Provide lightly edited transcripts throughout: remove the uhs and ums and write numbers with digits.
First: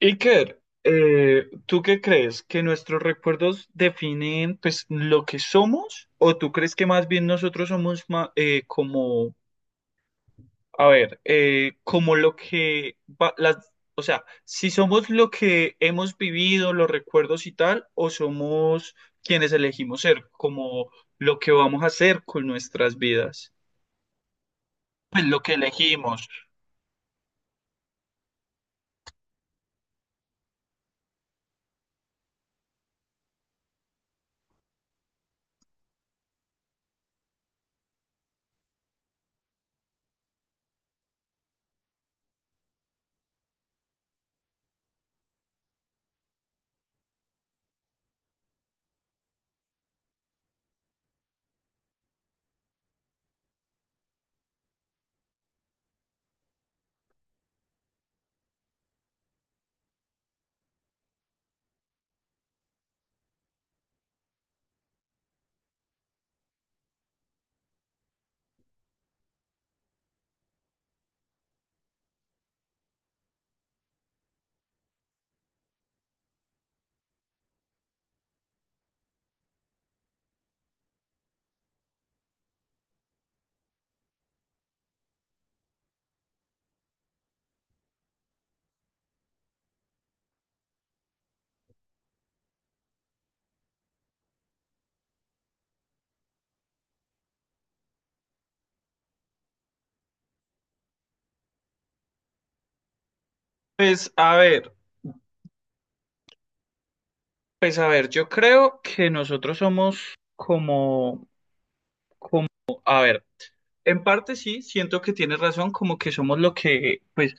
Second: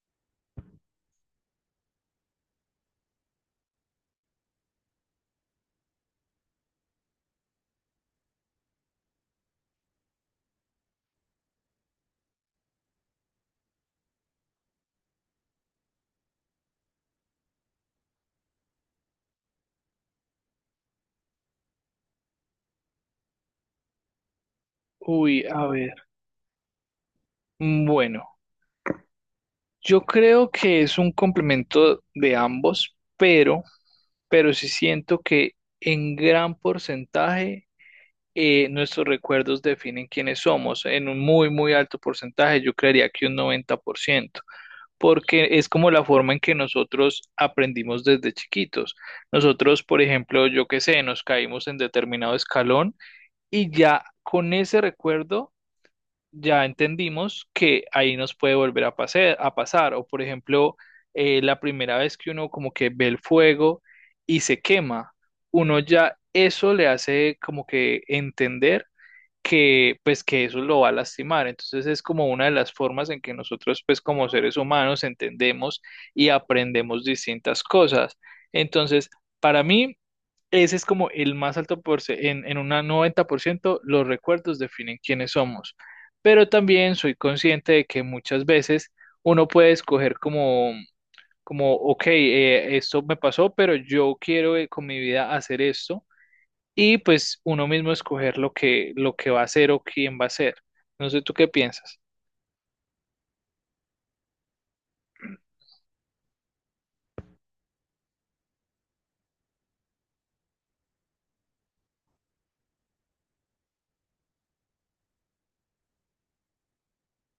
Iker, ¿tú qué crees? ¿Que nuestros recuerdos definen pues lo que somos? ¿O tú crees que más bien nosotros somos como, a ver, como lo que las, o sea, si somos lo que hemos vivido, los recuerdos y tal, o somos quienes elegimos ser, como lo que vamos a hacer con nuestras vidas? Pues lo Uy, que a ver. elegimos. Bueno, yo creo que es un complemento de ambos, pero sí siento que en gran porcentaje nuestros recuerdos definen quiénes somos. En un muy, muy alto porcentaje, yo creería que un 90%, porque es como la forma en que nosotros aprendimos desde chiquitos. Nosotros, por ejemplo, yo qué sé, nos caímos en determinado escalón y ya con ese recuerdo ya entendimos que ahí nos puede volver a pasar. O por ejemplo, la primera vez que uno como que ve el fuego y se quema, uno ya eso le hace como que entender que pues que eso lo va a lastimar. Entonces es como una de las formas en que nosotros pues como seres humanos entendemos y aprendemos distintas cosas. Entonces, para mí... Ese es como el más alto porcentaje, en un 90% los recuerdos definen quiénes somos, pero también soy consciente de que muchas veces uno puede escoger como, ok, esto me pasó, pero yo quiero con mi vida hacer esto y pues uno mismo escoger lo que va a hacer o quién va a ser. No sé tú qué piensas. Pues a ver, pues a ver, yo creo que nosotros somos como como, a ver, en parte sí, siento que tienes razón, como que somos lo que, pues,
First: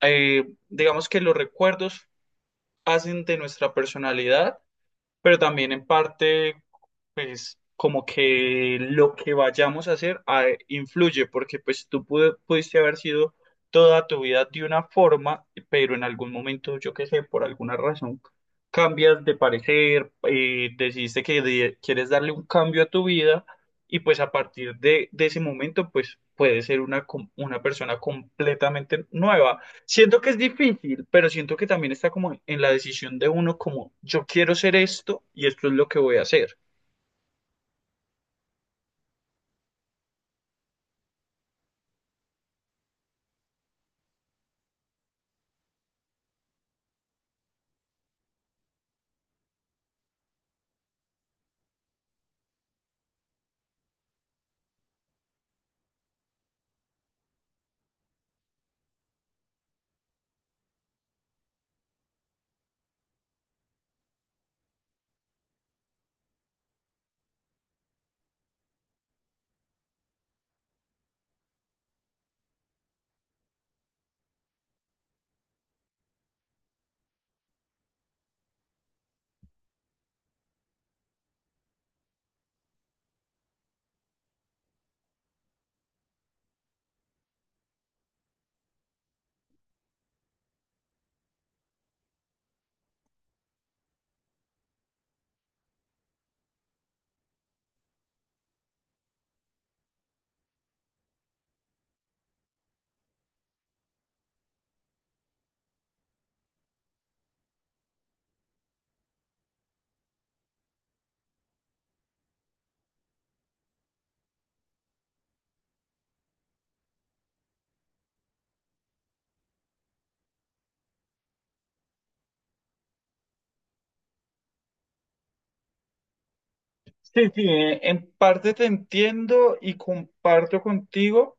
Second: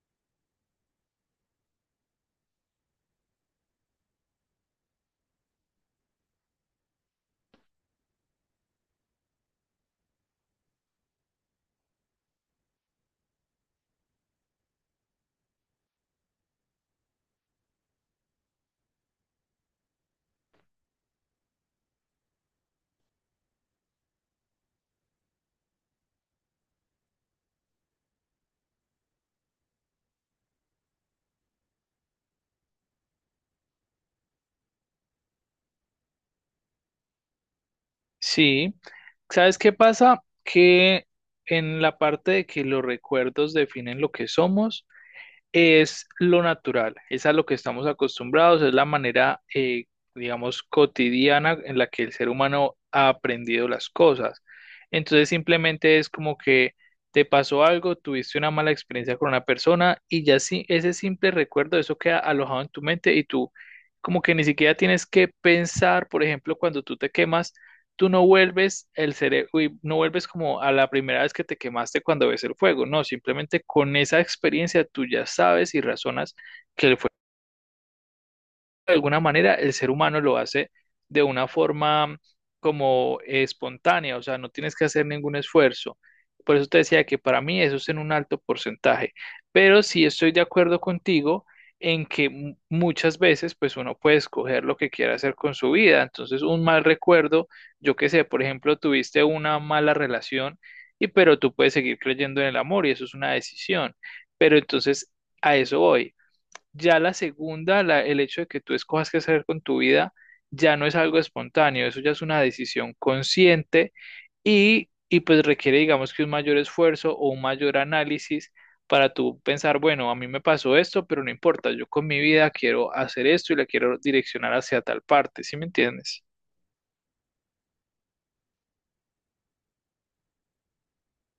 digamos que los recuerdos hacen de nuestra personalidad, pero también en parte pues como que lo que vayamos a hacer ah, influye, porque pues tú pudiste haber sido toda tu vida de una forma, pero en algún momento, yo qué sé, por alguna razón, cambias de parecer, decidiste que quieres darle un cambio a tu vida y pues a partir de ese momento, pues puedes ser una, una persona completamente nueva. Siento que es difícil, pero siento que también está como en la decisión de uno, como yo quiero ser esto y esto es lo que voy a hacer. Sí, ¿sabes qué pasa? Que en la parte de que los recuerdos definen lo que somos, es lo natural, es a lo que estamos acostumbrados, es la manera, digamos, cotidiana en la que el ser humano ha aprendido las cosas. Entonces simplemente es como que te pasó algo, tuviste una mala experiencia con una persona y ya sí, ese simple recuerdo, eso queda alojado en tu mente y tú como que ni siquiera tienes que pensar, por ejemplo, cuando tú te quemas, tú no vuelves el cerebro uy, no vuelves como a la primera vez que te quemaste cuando ves el fuego, no, simplemente con esa experiencia tú ya sabes y razonas que el de alguna manera el ser humano lo hace de una forma como espontánea, o sea, no tienes que hacer ningún esfuerzo. Por eso te decía que para mí eso es en un alto porcentaje, pero sí estoy de acuerdo contigo en que muchas veces pues uno puede escoger lo que quiera hacer con su vida. Entonces, un mal recuerdo, yo qué sé, por ejemplo, tuviste una mala relación y pero tú puedes seguir creyendo en el amor y eso es una decisión. Pero entonces a eso voy. Ya la segunda, el hecho de que tú escojas qué hacer con tu vida, ya no es algo espontáneo, eso ya es una decisión consciente y pues requiere, digamos que un mayor esfuerzo o un mayor análisis para tú pensar, bueno, a mí me pasó esto, pero no importa, yo con mi vida quiero hacer esto y la quiero direccionar hacia tal parte, ¿sí me entiendes? Sí, sí, en parte te entiendo y comparto contigo.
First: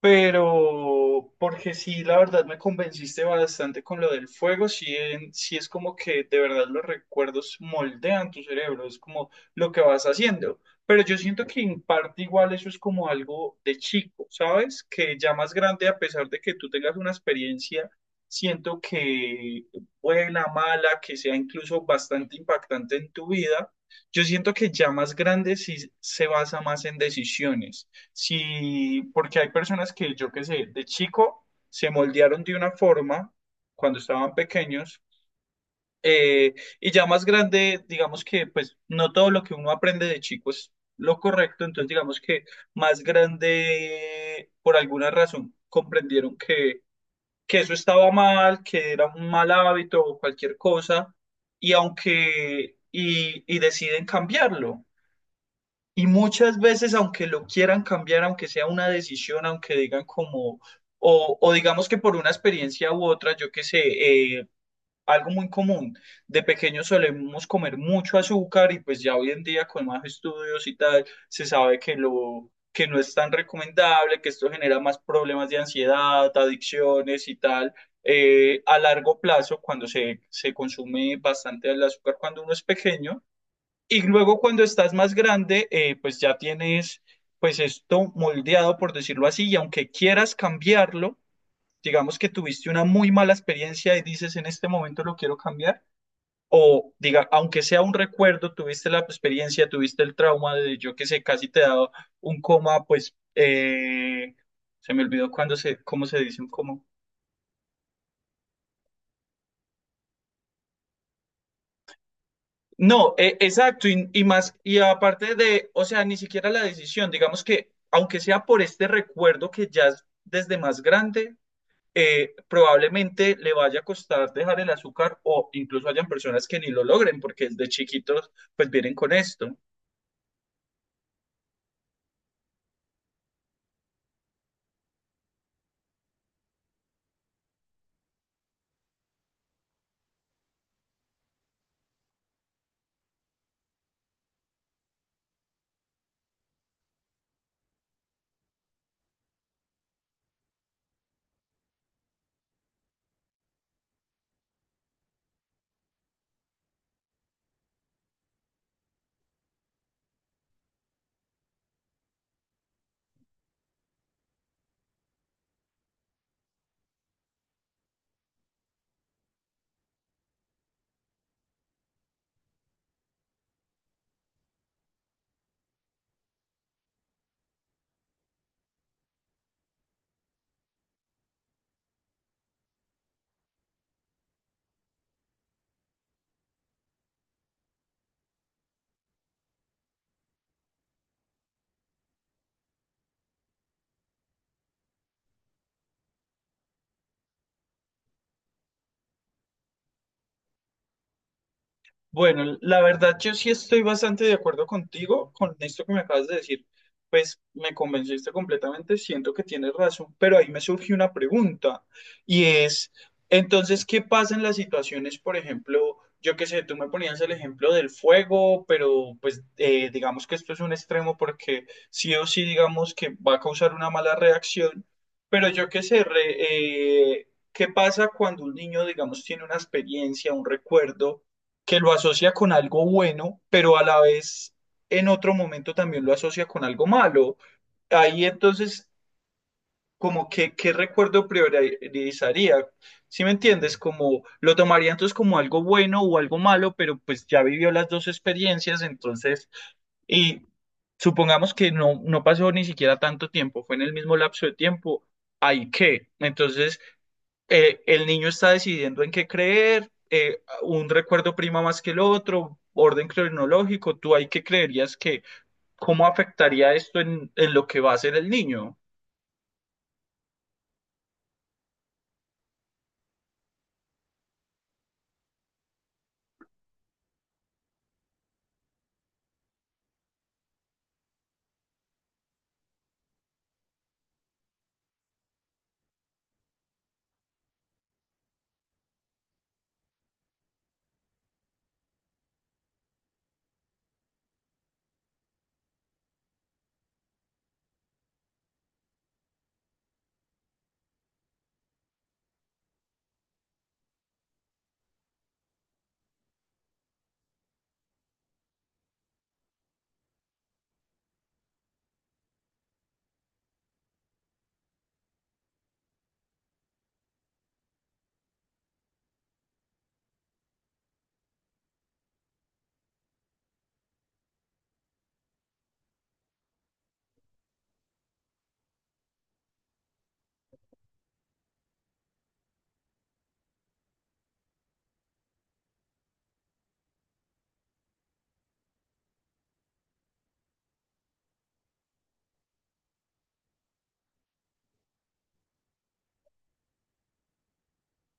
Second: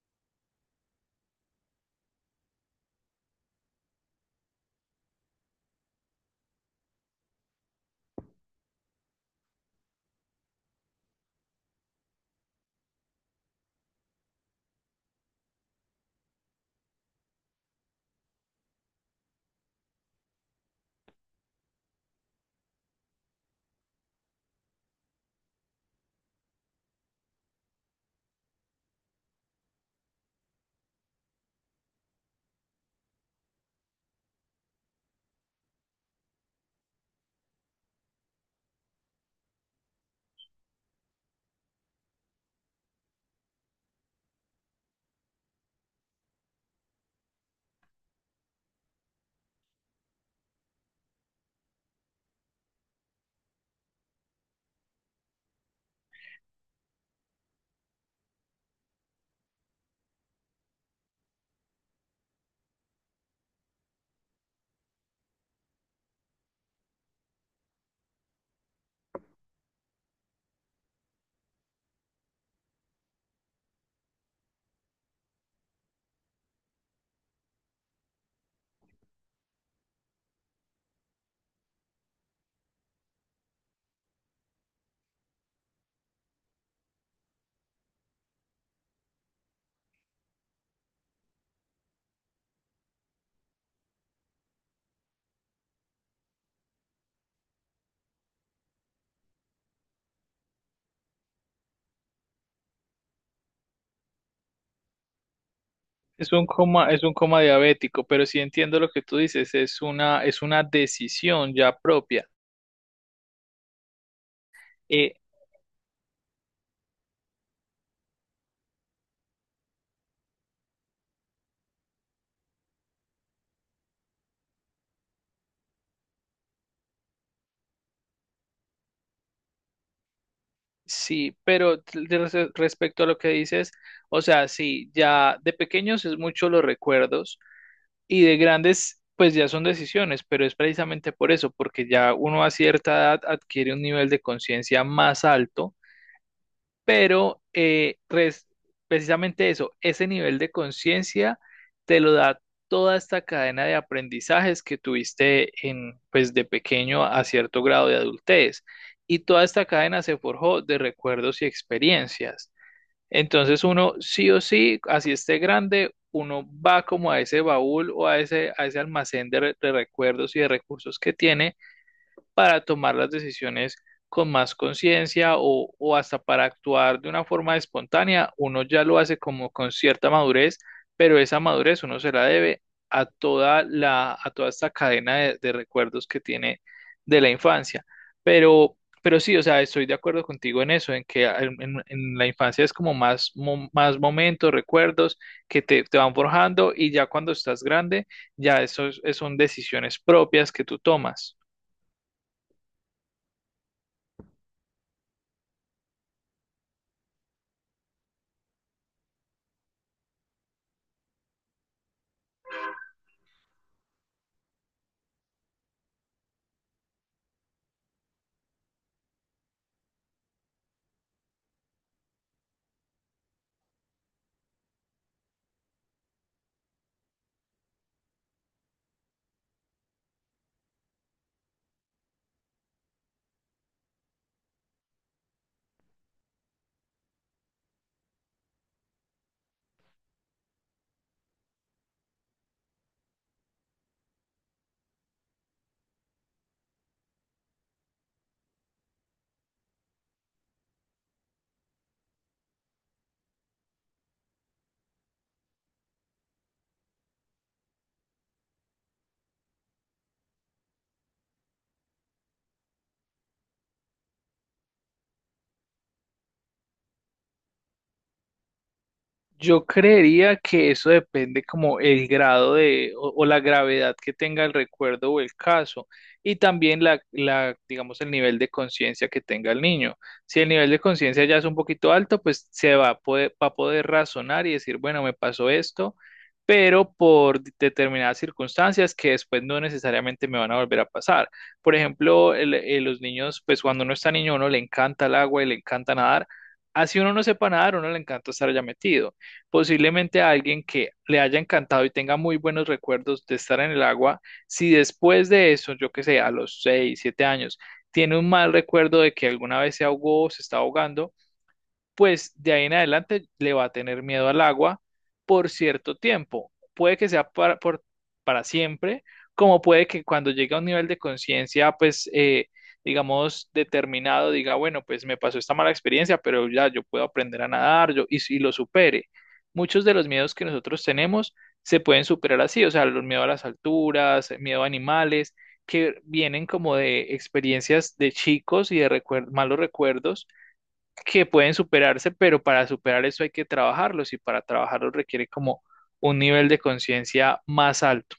Pero, porque sí, la verdad me convenciste bastante con lo del fuego, sí, sí es como que de verdad los recuerdos moldean tu cerebro, es como lo que vas haciendo. Pero yo siento que en parte igual eso es como algo de chico, ¿sabes? Que ya más grande, a pesar de que tú tengas una experiencia, siento que buena, mala, que sea incluso bastante impactante en tu vida, yo siento que ya más grande sí se basa más en decisiones. Sí, porque hay personas que, yo qué sé, de chico se moldearon de una forma cuando estaban pequeños, eh, y ya más grande, digamos que pues no todo lo que uno aprende de chico es lo correcto, entonces digamos que más grande por alguna razón comprendieron que eso estaba mal, que era un mal hábito o cualquier cosa y y deciden cambiarlo. Y muchas veces, aunque lo quieran cambiar, aunque sea una decisión, aunque digan como, o digamos que por una experiencia u otra, yo qué sé, eh, algo muy común, de pequeños solemos comer mucho azúcar y pues ya hoy en día con más estudios y tal, se sabe que lo, que no es tan recomendable, que esto genera más problemas de ansiedad, adicciones y tal. A largo plazo, cuando se consume bastante el azúcar cuando uno es pequeño. Y luego cuando estás más grande, pues ya tienes pues esto moldeado, por decirlo así, y aunque quieras cambiarlo, digamos que tuviste una muy mala experiencia y dices en este momento lo quiero cambiar, o diga, aunque sea un recuerdo, tuviste la experiencia, tuviste el trauma de yo que sé, casi te da un coma, pues se me olvidó cuando cómo se dice un coma. Es un coma diabético, pero sí entiendo lo que tú dices, es una decisión ya propia. No, exacto, y más, y Eh, aparte de, o sea, ni siquiera la decisión, digamos que, aunque sea por este recuerdo que ya es desde más grande, probablemente le vaya a costar dejar el azúcar o incluso hayan personas que ni lo logren porque desde chiquitos pues vienen con esto. Sí, pero de respecto a lo que dices, o sea, sí, ya de pequeños es mucho los recuerdos y de grandes pues ya son decisiones, pero es precisamente por eso, porque ya uno a cierta edad adquiere un nivel de conciencia más alto pero precisamente eso, ese nivel de conciencia te lo da toda esta cadena de aprendizajes que tuviste en, pues, de pequeño a cierto grado de adultez. Y toda esta cadena se forjó de recuerdos y experiencias. Entonces uno sí o sí, así esté grande, uno va como a ese baúl o a ese almacén de recuerdos y de recursos que tiene para tomar las decisiones con más conciencia o hasta para actuar de una forma espontánea, uno ya lo hace como con cierta madurez, pero esa madurez uno se la debe a toda la, a, toda esta cadena de recuerdos que tiene de la infancia. Pero sí, o sea, estoy de acuerdo contigo en eso, en que en, en la infancia es como más, más momentos, recuerdos que te van forjando y ya cuando estás grande, ya eso son decisiones propias que tú tomas. Bueno, la verdad yo sí estoy bastante de acuerdo contigo con esto que me acabas de decir. Pues me convenciste completamente, siento que tienes razón, pero ahí me surge una pregunta y es, entonces, ¿qué pasa en las situaciones, por ejemplo, yo qué sé, tú me ponías el ejemplo del fuego, pero pues digamos que esto es un extremo porque sí o sí digamos que va a causar una mala reacción, pero yo qué sé, ¿qué pasa cuando un niño, digamos, tiene una experiencia, un recuerdo que lo asocia con algo bueno, pero a la vez en otro momento también lo asocia con algo malo? Ahí entonces, como que, ¿qué recuerdo priorizaría? ¿Si me entiendes? Como lo tomaría entonces, ¿como algo bueno o algo malo? Pero pues ya vivió las dos experiencias, entonces, y supongamos que no pasó ni siquiera tanto tiempo, fue en el mismo lapso de tiempo. Hay que. Entonces, el niño está decidiendo en qué creer, un recuerdo prima más que el otro, orden cronológico, ¿tú ahí qué creerías que, cómo afectaría esto en lo que va a hacer el niño? Yo creería que eso depende como el grado de o la gravedad que tenga el recuerdo o el caso y también la digamos el nivel de conciencia que tenga el niño. Si el nivel de conciencia ya es un poquito alto, pues se va a poder razonar y decir, bueno, me pasó esto, pero por determinadas circunstancias que después no necesariamente me van a volver a pasar. Por ejemplo, los niños, pues cuando uno está niño, a uno le encanta el agua y le encanta nadar. Así uno no sepa nadar, a uno le encanta estar allá metido. Posiblemente a alguien que le haya encantado y tenga muy buenos recuerdos de estar en el agua, si después de eso, yo que sé, a los 6 7 años, tiene un mal recuerdo de que alguna vez se ahogó o se está ahogando, pues de ahí en adelante le va a tener miedo al agua por cierto tiempo. Puede que sea para siempre, como puede que cuando llegue a un nivel de conciencia, pues, digamos, determinado, diga, bueno, pues me pasó esta mala experiencia, pero ya yo puedo aprender a nadar yo, y lo supere. Muchos de los miedos que nosotros tenemos se pueden superar así, o sea, los miedos a las alturas, miedo a animales, que vienen como de experiencias de chicos y de malos recuerdos que pueden superarse, pero para superar eso hay que trabajarlos y para trabajarlos requiere como un nivel de conciencia más alto.